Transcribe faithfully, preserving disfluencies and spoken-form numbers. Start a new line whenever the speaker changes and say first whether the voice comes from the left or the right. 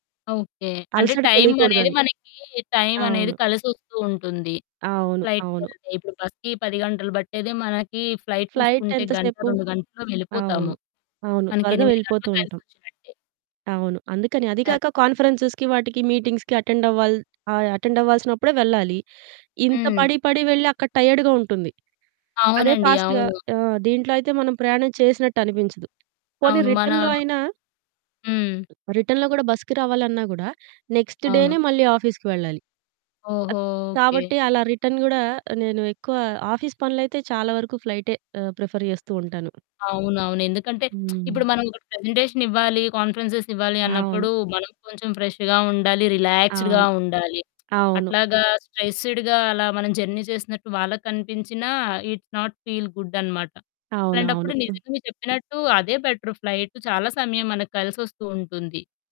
left: Okay. అంటే
right: అలసట
left: time అనేది
right: తెలీకూడదని.
left: మనకి టైం అనేది
right: అవును.
left: కలిసొస్తూ ఉంటుంది
right: అవును.
left: ఫ్లైట్‌కి
right: అవును.
left: ఎళ్తే. ఇప్పుడు బస్‌కి పది గంటలు పట్టేది మనకి ఫ్లైట్
right: ఫ్లైట్
left: చూసుకుంటే గంట
right: ఎంతసేపు?
left: రెండు గంటల్లో వెళ్ళిపోతాము.
right: అవును. అవును.
left: మనకి
right: త్వరగా
left: ఎనిమిది
right: వెళ్ళిపోతూ
left: గంటలు
right: ఉంటాం.
left: కలిసొచ్చినట్టే.
right: అవును. అందుకని. అదీ కాక కాన్ఫరెన్సెస్‌కి వాటికి మీటింగ్స్‌కి అటెండ్ అవ్వాల్ ఆహ్, అటెండ్ అవ్వాల్సినప్పుడే వెళ్ళాలి. ఇంత
left: హ్మ్.
right: పడి పడి వెళ్ళి అక్కడ టైర్డ్‌గా ఉంటుంది. అదే
left: అవునండి.
right: ఫాస్ట్‌గా
left: అవును.
right: ఆహ్, దీంట్లో అయితే మనం ప్రయాణం చేసినట్టు అనిపించదు. పోనీ
left: అవును. మన
right: రిటర్న్‌లో అయినా
left: హ్మ్.
right: రిటర్న్‌లో కూడా బస్‌కి రావాలన్నా కూడా నెక్స్ట్ డేనే
left: అవును.
right: మళ్ళీ ఆఫీస్‌కి వెళ్ళాలి.
left: ఓహో! ఓకే.
right: కాబట్టి అలా రిటర్న్ కూడా నేను ఎక్కువ ఆఫీస్ పనులైతే చాలా వరకు ఫ్లైటే ఆహ్, ప్రిఫర్ చేస్తూ ఉంటాను.
left: అవునవును. ఎందుకంటే
right: హ్మ్.
left: ఇప్పుడు మనం ఒకటి ప్రజెంటేషన్ ఇవ్వాలి కాన్ఫరెన్సెస్ ఇవ్వాలి
right: అవును.
left: అన్నప్పుడు మనం కొంచెం ఫ్రెష్‌గా ఉండాలి. రిలాక్స్‌డ్‌గా
right: అవును.
left: ఉండాలి.
right: అవును.
left: అట్లాగా స్ట్రెస్‌డ్‌గా అలా మనం జర్నీ చేసినట్టు వాళ్ళకి కనిపించినా ఇట్స్ నాట్ ఫీల్ గుడ్ అన్నమాట. అలాంటప్పుడు
right: అవునవును.
left: నిజంగా మీరు చెప్పినట్టు అదే బెటరు ఫ్లైట్ చాలా సమయం మనకు కలిసొస్తూ ఉంటుంది.